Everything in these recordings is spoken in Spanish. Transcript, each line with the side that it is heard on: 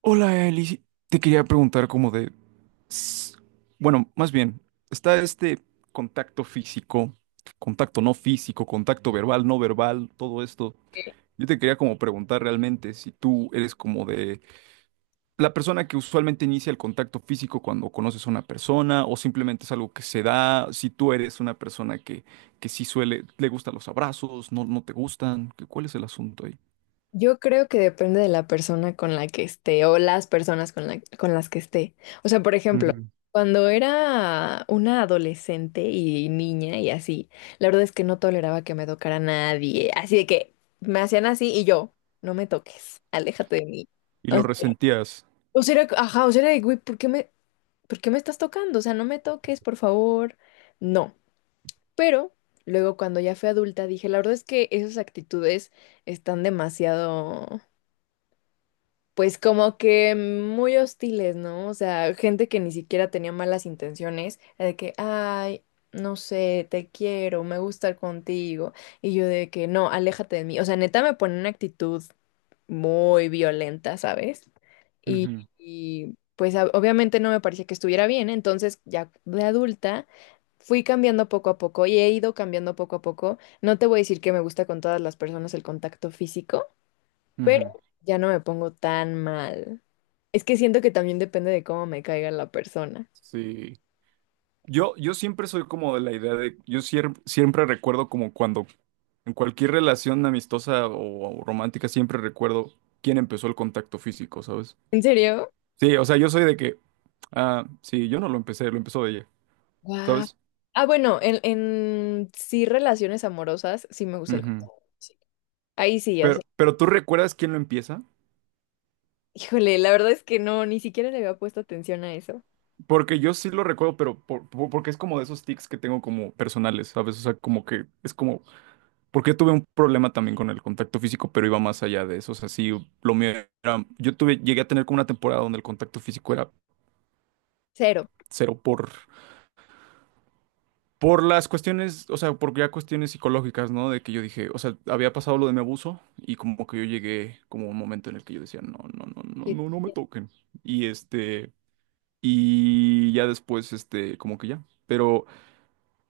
right: Hola, Eli. Te quería preguntar como de... s- Bueno, más bien, está contacto físico, contacto no físico, contacto verbal, no verbal, todo esto. Yo te quería como preguntar realmente si tú eres como de la persona que usualmente inicia el contacto físico cuando conoces a una persona o simplemente es algo que se da, si tú eres una persona que, sí suele, le gustan los abrazos, no, no te gustan, ¿cuál es el asunto ahí?
left: Yo creo que depende de la persona con la que esté o las personas con la- con las que esté. O sea, por ejemplo,
right: Ujú.
left: cuando era una adolescente y niña y así, la verdad es que no toleraba que me tocara nadie. Así de que me hacían así y yo, no me toques, aléjate de mí.
right: Y
left: O
right: lo
left: sea,
right: resentías.
left: o sea, era, ajá, o sea, era de, güey, por qué me estás tocando? O sea, no me toques, por favor. No. Pero luego cuando ya fui adulta dije, la verdad es que esas actitudes están demasiado, pues como que muy hostiles, ¿no? O sea, gente que ni siquiera tenía malas intenciones, de que, ay, no sé, te quiero, me gusta estar contigo, y yo de que, no, aléjate de mí. O sea, neta me pone una actitud muy violenta, ¿sabes? Y, y pues obviamente no me parecía que estuviera bien, entonces ya de adulta fui cambiando poco a poco y he ido cambiando poco a poco. No te voy a decir que me gusta con todas las personas el contacto físico,
right: Ujú, ujú.
left: pero ya no me pongo tan mal. Es que siento que también depende de cómo me caiga la persona.
right: Sí. Yo siempre soy como de la idea de, siempre recuerdo como cuando en cualquier relación amistosa o romántica siempre recuerdo quién empezó el contacto físico, ¿sabes?
left: ¿En serio?
right: Sí, o sea, yo soy de que, ah, sí, yo no lo empecé, lo empezó ella,
left: Guau.
right: ¿sabes?
left: Ah, bueno, en sí relaciones amorosas sí me gusta el
right: Ujú.
left: contacto, sí. Ahí sí, ya sé.
right: Pero ¿tú recuerdas quién lo empieza?
left: Híjole, la verdad es que no, ni siquiera le había puesto atención a eso.
right: Porque yo sí lo recuerdo, pero porque es como de esos tics que tengo como personales, ¿sabes? O sea, como que es como... Porque tuve un problema también con el contacto físico, pero iba más allá de eso. O sea, sí, lo mío era... Yo tuve, llegué a tener como una temporada donde el contacto físico era
left: Cero.
right: cero por las cuestiones, o sea, por ya cuestiones psicológicas, ¿no? De que yo dije, o sea, había pasado lo de mi abuso y como que yo llegué como a un momento en el que yo decía, no, no, no, no,
left: Sí.
right: no, no me toquen. Y este, y ya después, este, como que ya. Pero...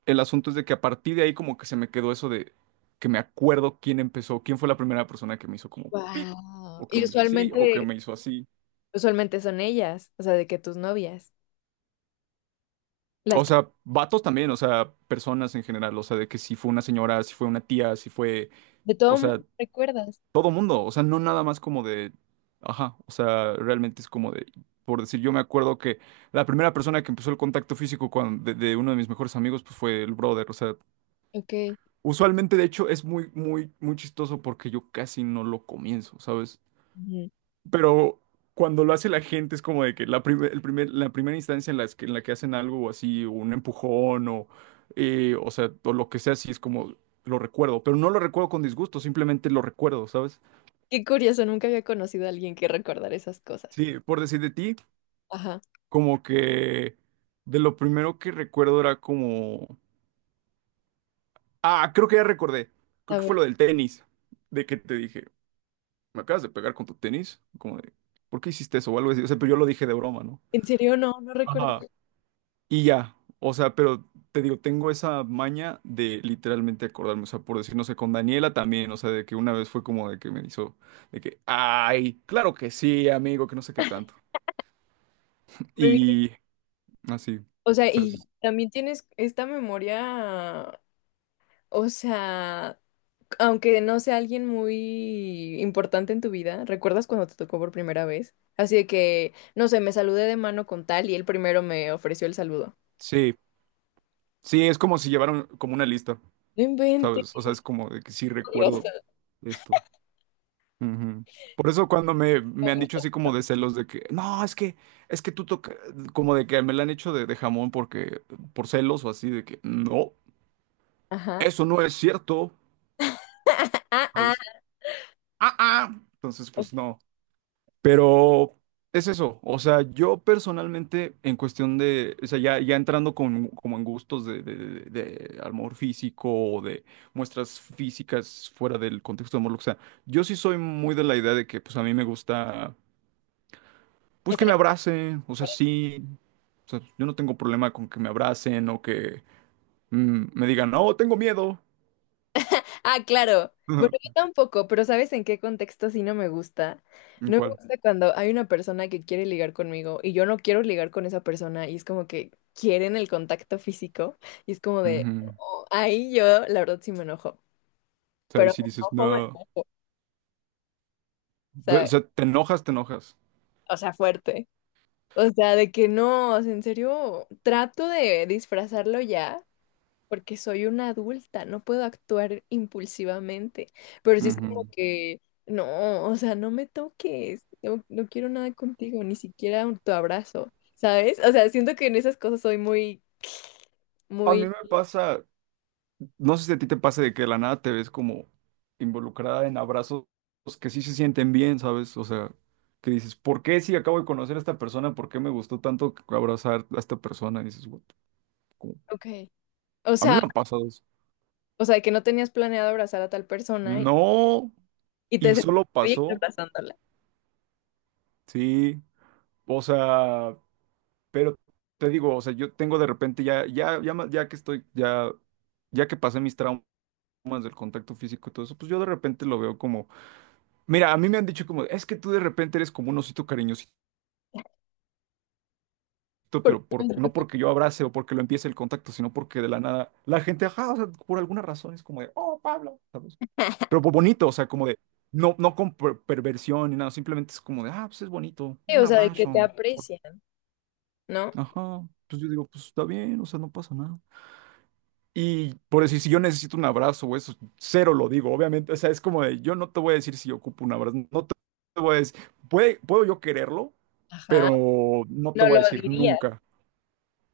right: El asunto es de que a partir de ahí como que se me quedó eso de que me acuerdo quién empezó, quién fue la primera persona que me hizo como pip,
left: Wow.
right: o que
left: Y
right: me hizo así, o que
left: usualmente,
right: me hizo así.
left: usualmente son ellas, o sea, de que tus novias, las
right: O
left: que
right: sea, vatos también, o sea, personas en general, o sea, de que si fue una señora, si fue una tía, si fue,
left: de
right: o
left: todo
right: sea,
left: mundo recuerdas.
right: todo mundo, o sea, no nada más como de, ajá, o sea, realmente es como de, por decir, yo me acuerdo que la primera persona que empezó el contacto físico con, de uno de mis mejores amigos, pues fue el brother, o sea...
left: Ok.
right: Usualmente, de hecho, es muy, muy, muy chistoso porque yo casi no lo comienzo, ¿sabes?
left: Ujú.
right: Pero cuando lo hace la gente es como de que la, la primera instancia en, las que, en la que hacen algo así, un empujón o sea, o lo que sea, sí es como lo recuerdo, pero no lo recuerdo con disgusto, simplemente lo recuerdo, ¿sabes?
left: Qué curioso, nunca había conocido a alguien que recordara esas cosas.
right: Sí, por decir de ti,
left: Ajá.
right: como que de lo primero que recuerdo era como... Ah, creo que ya recordé, creo
left: A
right: que fue
left: ver.
right: lo del tenis, de que te dije... me acabas de pegar con tu tenis, como de, ¿por qué hiciste eso? O algo así, o sea, pero yo lo dije de broma, ¿no?
left: En serio, no, no recuerdo.
right: Ajá. Y ya, o sea, pero te digo, tengo esa maña de literalmente acordarme, o sea, por decir, no sé, con Daniela también, o sea, de que una vez fue como de que me hizo, de que, ay, claro que sí, amigo, que no sé qué tanto. Y así,
left: O sea,
right: o sea,
left: y también tienes esta memoria, o sea, aunque no sea alguien muy importante en tu vida, ¿recuerdas cuando te tocó por primera vez? Así de que, no sé, me saludé de mano con tal y él primero me ofreció el saludo.
right: sí, sí, es como si llevaran como una lista,
left: No inventes.
right: ¿sabes? O sea, es como de que sí recuerdo esto. Ujú. Por eso cuando me han dicho así como de celos de que, no, es que tú tocas como de que me la han hecho de jamón porque, por celos o así, de que, no,
left: Ajá.
right: eso no es cierto,
left: Ah, ah.
right: ¿sabes? Ah, ah. Entonces, pues no. Pero es eso, o sea, yo personalmente en cuestión de, o sea, ya, ya entrando con, como en gustos de, de amor físico o de muestras físicas fuera del contexto de amor, o sea, yo sí soy muy de la idea de que, pues a mí me gusta... Pues que me abracen, o sea, sí. O sea, yo no tengo problema con que me abracen o que me digan, no, tengo miedo.
left: Ah, claro. Bueno, yo
right: ¿En
left: tampoco, pero ¿sabes en qué contexto sí no me gusta? No me
right: cuál?
left: gusta cuando hay una persona que quiere ligar conmigo y yo no quiero ligar con esa persona y es como que quieren el contacto físico y es como de,
right: Ujú.
left: "Oh", ahí yo la verdad sí me enojo,
right: O sea, ahí
left: pero
right: sí dices,
left: me
right: no.
left: enojo,
right: O
left: ¿sabes?
right: sea, te enojas, te enojas.
left: O sea, fuerte. O sea, de que no, o sea, en serio, trato de disfrazarlo ya, porque soy una adulta, no puedo actuar impulsivamente, pero sí es como
right: Ujú.
left: que, no, o sea, no me toques, no, no quiero nada contigo, ni siquiera un- tu abrazo, ¿sabes? O sea, siento que en esas cosas soy muy,
right: A mí
left: muy,
right: me pasa, no sé si a ti te pasa de que de la nada te ves como involucrada en abrazos que sí se sienten bien, ¿sabes? O sea, que dices, ¿por qué si acabo de conocer a esta persona? ¿Por qué me gustó tanto abrazar a esta persona? Y dices, "What the-" como-
left: ok, o
right: a mí
left: sea,
right: me han pasado eso.
left: o sea, que no tenías planeado abrazar a tal persona
right: No.
left: y
right: Y
left: te sentiste
right: solo
left: bien
right: pasó,
left: abrazándola,
right: sí, o sea, pero te digo, o sea, yo tengo de repente ya que estoy, ya, ya que pasé mis traumas del contacto físico y todo eso, pues yo de repente lo veo como, mira, a mí me han dicho como, es que tú de repente eres como un osito cariñosito, pero
left: porque,
right: por, no porque yo abrace o porque lo empiece el contacto, sino porque de la nada, la gente, ajá, o sea, por alguna razón es como de, oh, Pablo, ¿sabes? Pero bonito, o sea, como de, no, no con perversión ni nada, simplemente es como de, ah, pues es bonito,
left: o
right: un
left: sea, de que te
right: abrazo.
left: aprecian, ¿no?
right: Ajá, pues yo digo, pues está bien, o sea, no pasa nada. Y por decir, si yo necesito un abrazo o eso, cero lo digo, obviamente, o sea, es como de, yo no te voy a decir si yo ocupo un abrazo, no te te voy a decir, puede, puedo yo quererlo,
left: Ajá,
right: pero no te
left: no
right: voy a
left: lo
right: decir
left: diría.
right: nunca,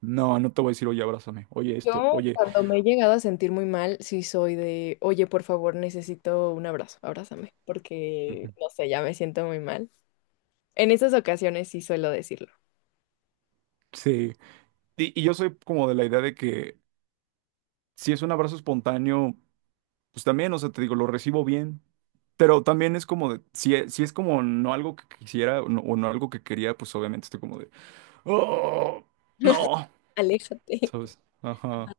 right: no, no te voy a decir, oye, abrázame, oye esto,
left: Yo
right: oye...
left: cuando me he llegado a sentir muy mal, sí soy de, oye, por favor, necesito un abrazo, abrázame, porque,
right: Ujú.
left: no sé, ya me siento muy mal. En esas ocasiones sí suelo decirlo.
right: Sí. Y yo soy como de la idea de que si es un abrazo espontáneo, pues también, o sea, te digo, lo recibo bien. Pero también es como de, si, si es como no algo que quisiera o no algo que quería, pues obviamente estoy como de, oh, no,
left: Aléjate.
right: ¿sabes? Ajá.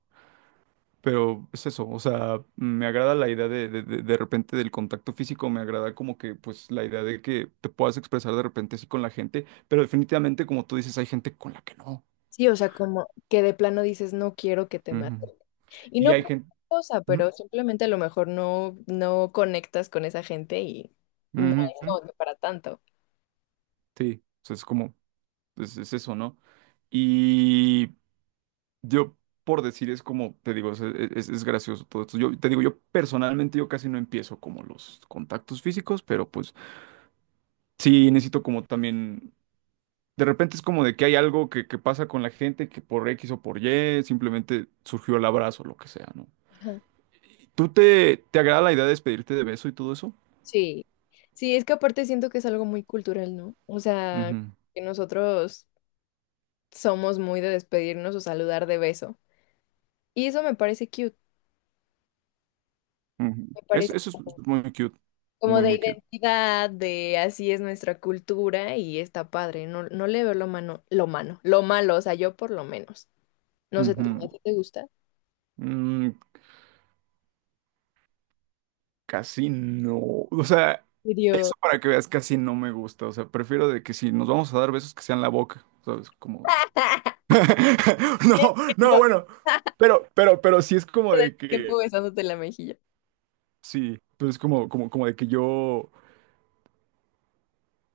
right: Pero es eso, o sea, me agrada la idea de repente del contacto físico, me agrada como que, pues, la idea de que te puedas expresar de repente así con la gente, pero definitivamente, como tú dices, hay gente con la que no.
left: Sí, o sea, como que de plano dices, no quiero que te maten.
right: Ujú.
left: Y
right: Y
left: no
right: hay
left: por
right: gente...
left: otra cosa, pero simplemente a lo mejor no, no conectas con esa gente y no es como que para tanto.
right: Sí, o sea, es como, es- eso, ¿no? Y yo, por decir, es como, te digo, es, es gracioso todo esto. Yo te digo, yo personalmente, yo casi no empiezo como los contactos físicos, pero pues... Sí, necesito como también, de repente es como de que hay algo que pasa con la gente que por X o por Y simplemente surgió el abrazo, lo que sea, ¿no?
left: Ajá.
right: ¿Tú te agrada la idea de despedirte de beso y todo eso?
left: Sí. Sí, es que aparte siento que es algo muy cultural, ¿no? O sea,
right: Ujú,
left: que nosotros somos muy de despedirnos o saludar de beso. Y eso me parece cute,
right: ujú.
left: me parece
right: Eso es muy cute,
left: como
right: muy,
left: de
right: muy cute.
left: identidad, de así es nuestra cultura y está padre. No, no le veo lo malo, o sea, yo por lo menos. No sé, ¿tú,
right: Ujú.
left: a ti te gusta?
right: Mm, casi no, o sea,
left: Video.
right: eso para que veas casi no me gusta, o sea, prefiero de que si nos vamos a dar besos que sean la boca, ¿sabes? Como de... No, no, bueno, pero sí es como de
left: Tiempo
right: que...
left: besándote la mejilla.
right: Sí, pero es como, como, como de que yo...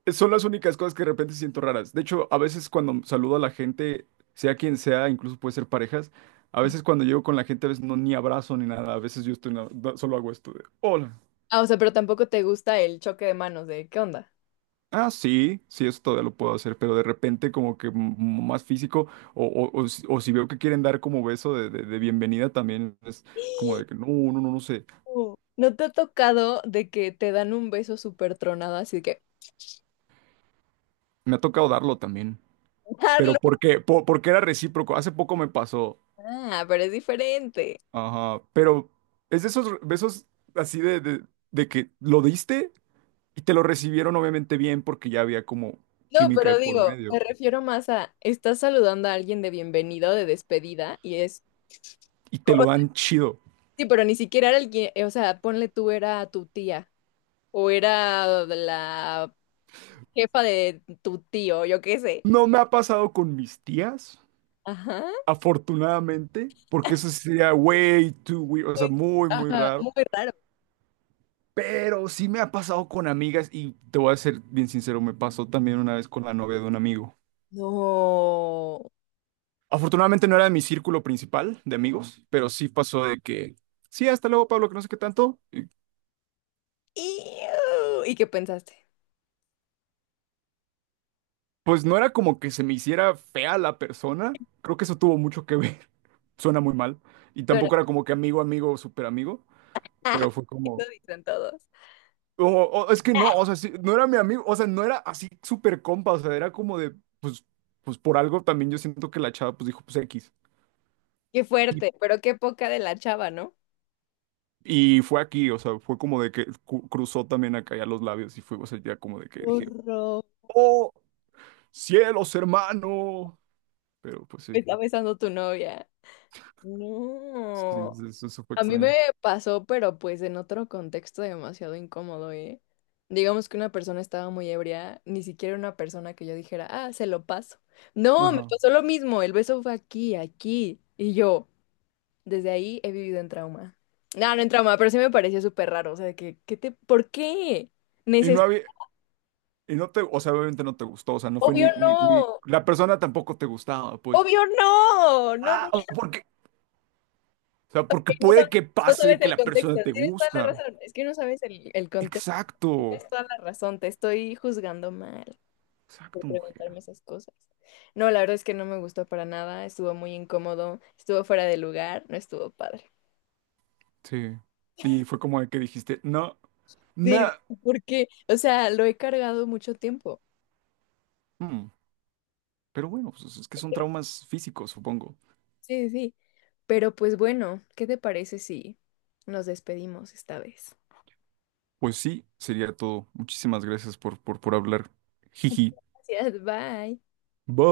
right: Eh, son las únicas cosas que de repente siento raras. De hecho, a veces cuando saludo a la gente, sea quien sea, incluso puede ser parejas, a veces cuando llego con la gente, a veces no ni abrazo ni nada. A veces yo estoy, solo hago esto de, hola.
left: Ah, o sea, pero tampoco te gusta el choque de manos de ¿qué onda?
right: Ah, sí, sí, eso todavía lo puedo hacer, pero de repente como que más físico o, o si veo que quieren dar como beso de, de bienvenida también es como de que no, no, no, no sé.
left: Oh. ¿No te ha tocado de que te dan un beso súper tronado así de que
right: Me ha tocado darlo también. Pero
left: darlo?
right: porque, porque era recíproco. Hace poco me pasó.
left: Ah, pero es diferente.
right: Ajá, pero es de esos besos así de que lo diste y te lo recibieron obviamente bien porque ya había como
left: No,
right: química de
left: pero
right: por
left: digo, me
right: medio
left: refiero más a, estás saludando a alguien de bienvenida o de despedida, y es,
right: y te
left: o
right: lo
left: sea,
right: dan chido.
left: sí, pero ni siquiera era alguien, o sea, ponle tú era tu tía, o era la jefa de tu tío, yo qué sé.
right: No me ha pasado con mis tías,
left: Ajá.
right: afortunadamente, porque eso sí sería way too weird, o sea,
left: Pues,
right: muy, muy
left: ajá,
right: raro.
left: muy raro.
right: Pero sí me ha pasado con amigas y te voy a ser bien sincero, me pasó también una vez con la novia de un amigo.
left: No.
right: Afortunadamente no era de mi círculo principal de amigos, pero sí pasó de que, sí, hasta luego, Pablo, que no sé qué tanto.
left: Iu. ¿Y qué pensaste?
right: Pues no era como que se me hiciera fea la persona. Creo que eso tuvo mucho que ver. Suena muy mal. Y
left: Bueno,
right: tampoco era como que amigo, amigo, súper amigo. Pero fue como...
left: eso dicen todos.
right: o- es que no, o sea, sí, no era mi amigo. O sea, no era así súper compa. O sea, era como de. Pues, pues por algo también yo siento que la chava pues dijo, pues X.
left: Qué
right: Y,
left: fuerte, pero qué poca de la chava, ¿no?
right: y fue aquí, o sea, fue como de que cruzó también acá ya los labios. Y fue, o sea, ya como de que dije,
left: Horror.
right: ¡oh! ¡Cielos, hermano! Pero pues
left: Me
right: sí.
left: está besando tu novia.
right: Sí,
left: No.
right: eso fue
left: A mí
right: extraño.
left: me pasó, pero pues en otro contexto demasiado incómodo, ¿eh? Digamos que una persona estaba muy ebria, ni siquiera una persona que yo dijera, ah, se lo paso. No, me
right: Ajá.
left: pasó lo mismo, el beso fue aquí, aquí, y yo, desde ahí he vivido en trauma. No, no en trauma, pero sí me pareció súper raro, o sea, de que, ¿por qué?
right: Y no
left: Necesito,
right: había, y no te, o sea, obviamente no te gustó, o sea, no fue
left: obvio no,
right: la persona tampoco te gustaba, pues.
left: obvio no, no, no, no,
right: Ah, o porque, o sea, porque
left: sab-
right: puede que
left: no
right: pase
left: sabes
right: que
left: el
right: la
left: contexto,
right: persona te
left: tienes toda la
right: gusta.
left: razón, es que no sabes el contexto,
right: Exacto,
left: tienes toda la razón, te estoy juzgando mal por
right: exacto, mujer.
left: preguntarme esas cosas. No, la verdad es que no me gustó para nada, estuvo muy incómodo, estuvo fuera de lugar, no estuvo padre.
right: Sí. Y fue como de que dijiste, no, no.
left: Sí, porque, o sea, lo he cargado mucho tiempo.
right: Mm, pero bueno, pues es que son traumas físicos, supongo.
left: Sí, sí, sí. Pero pues bueno, ¿qué te parece si nos despedimos esta vez?
right: Pues sí, sería todo. Muchísimas gracias por hablar. Jiji.
left: Gracias, bye.
right: Bye.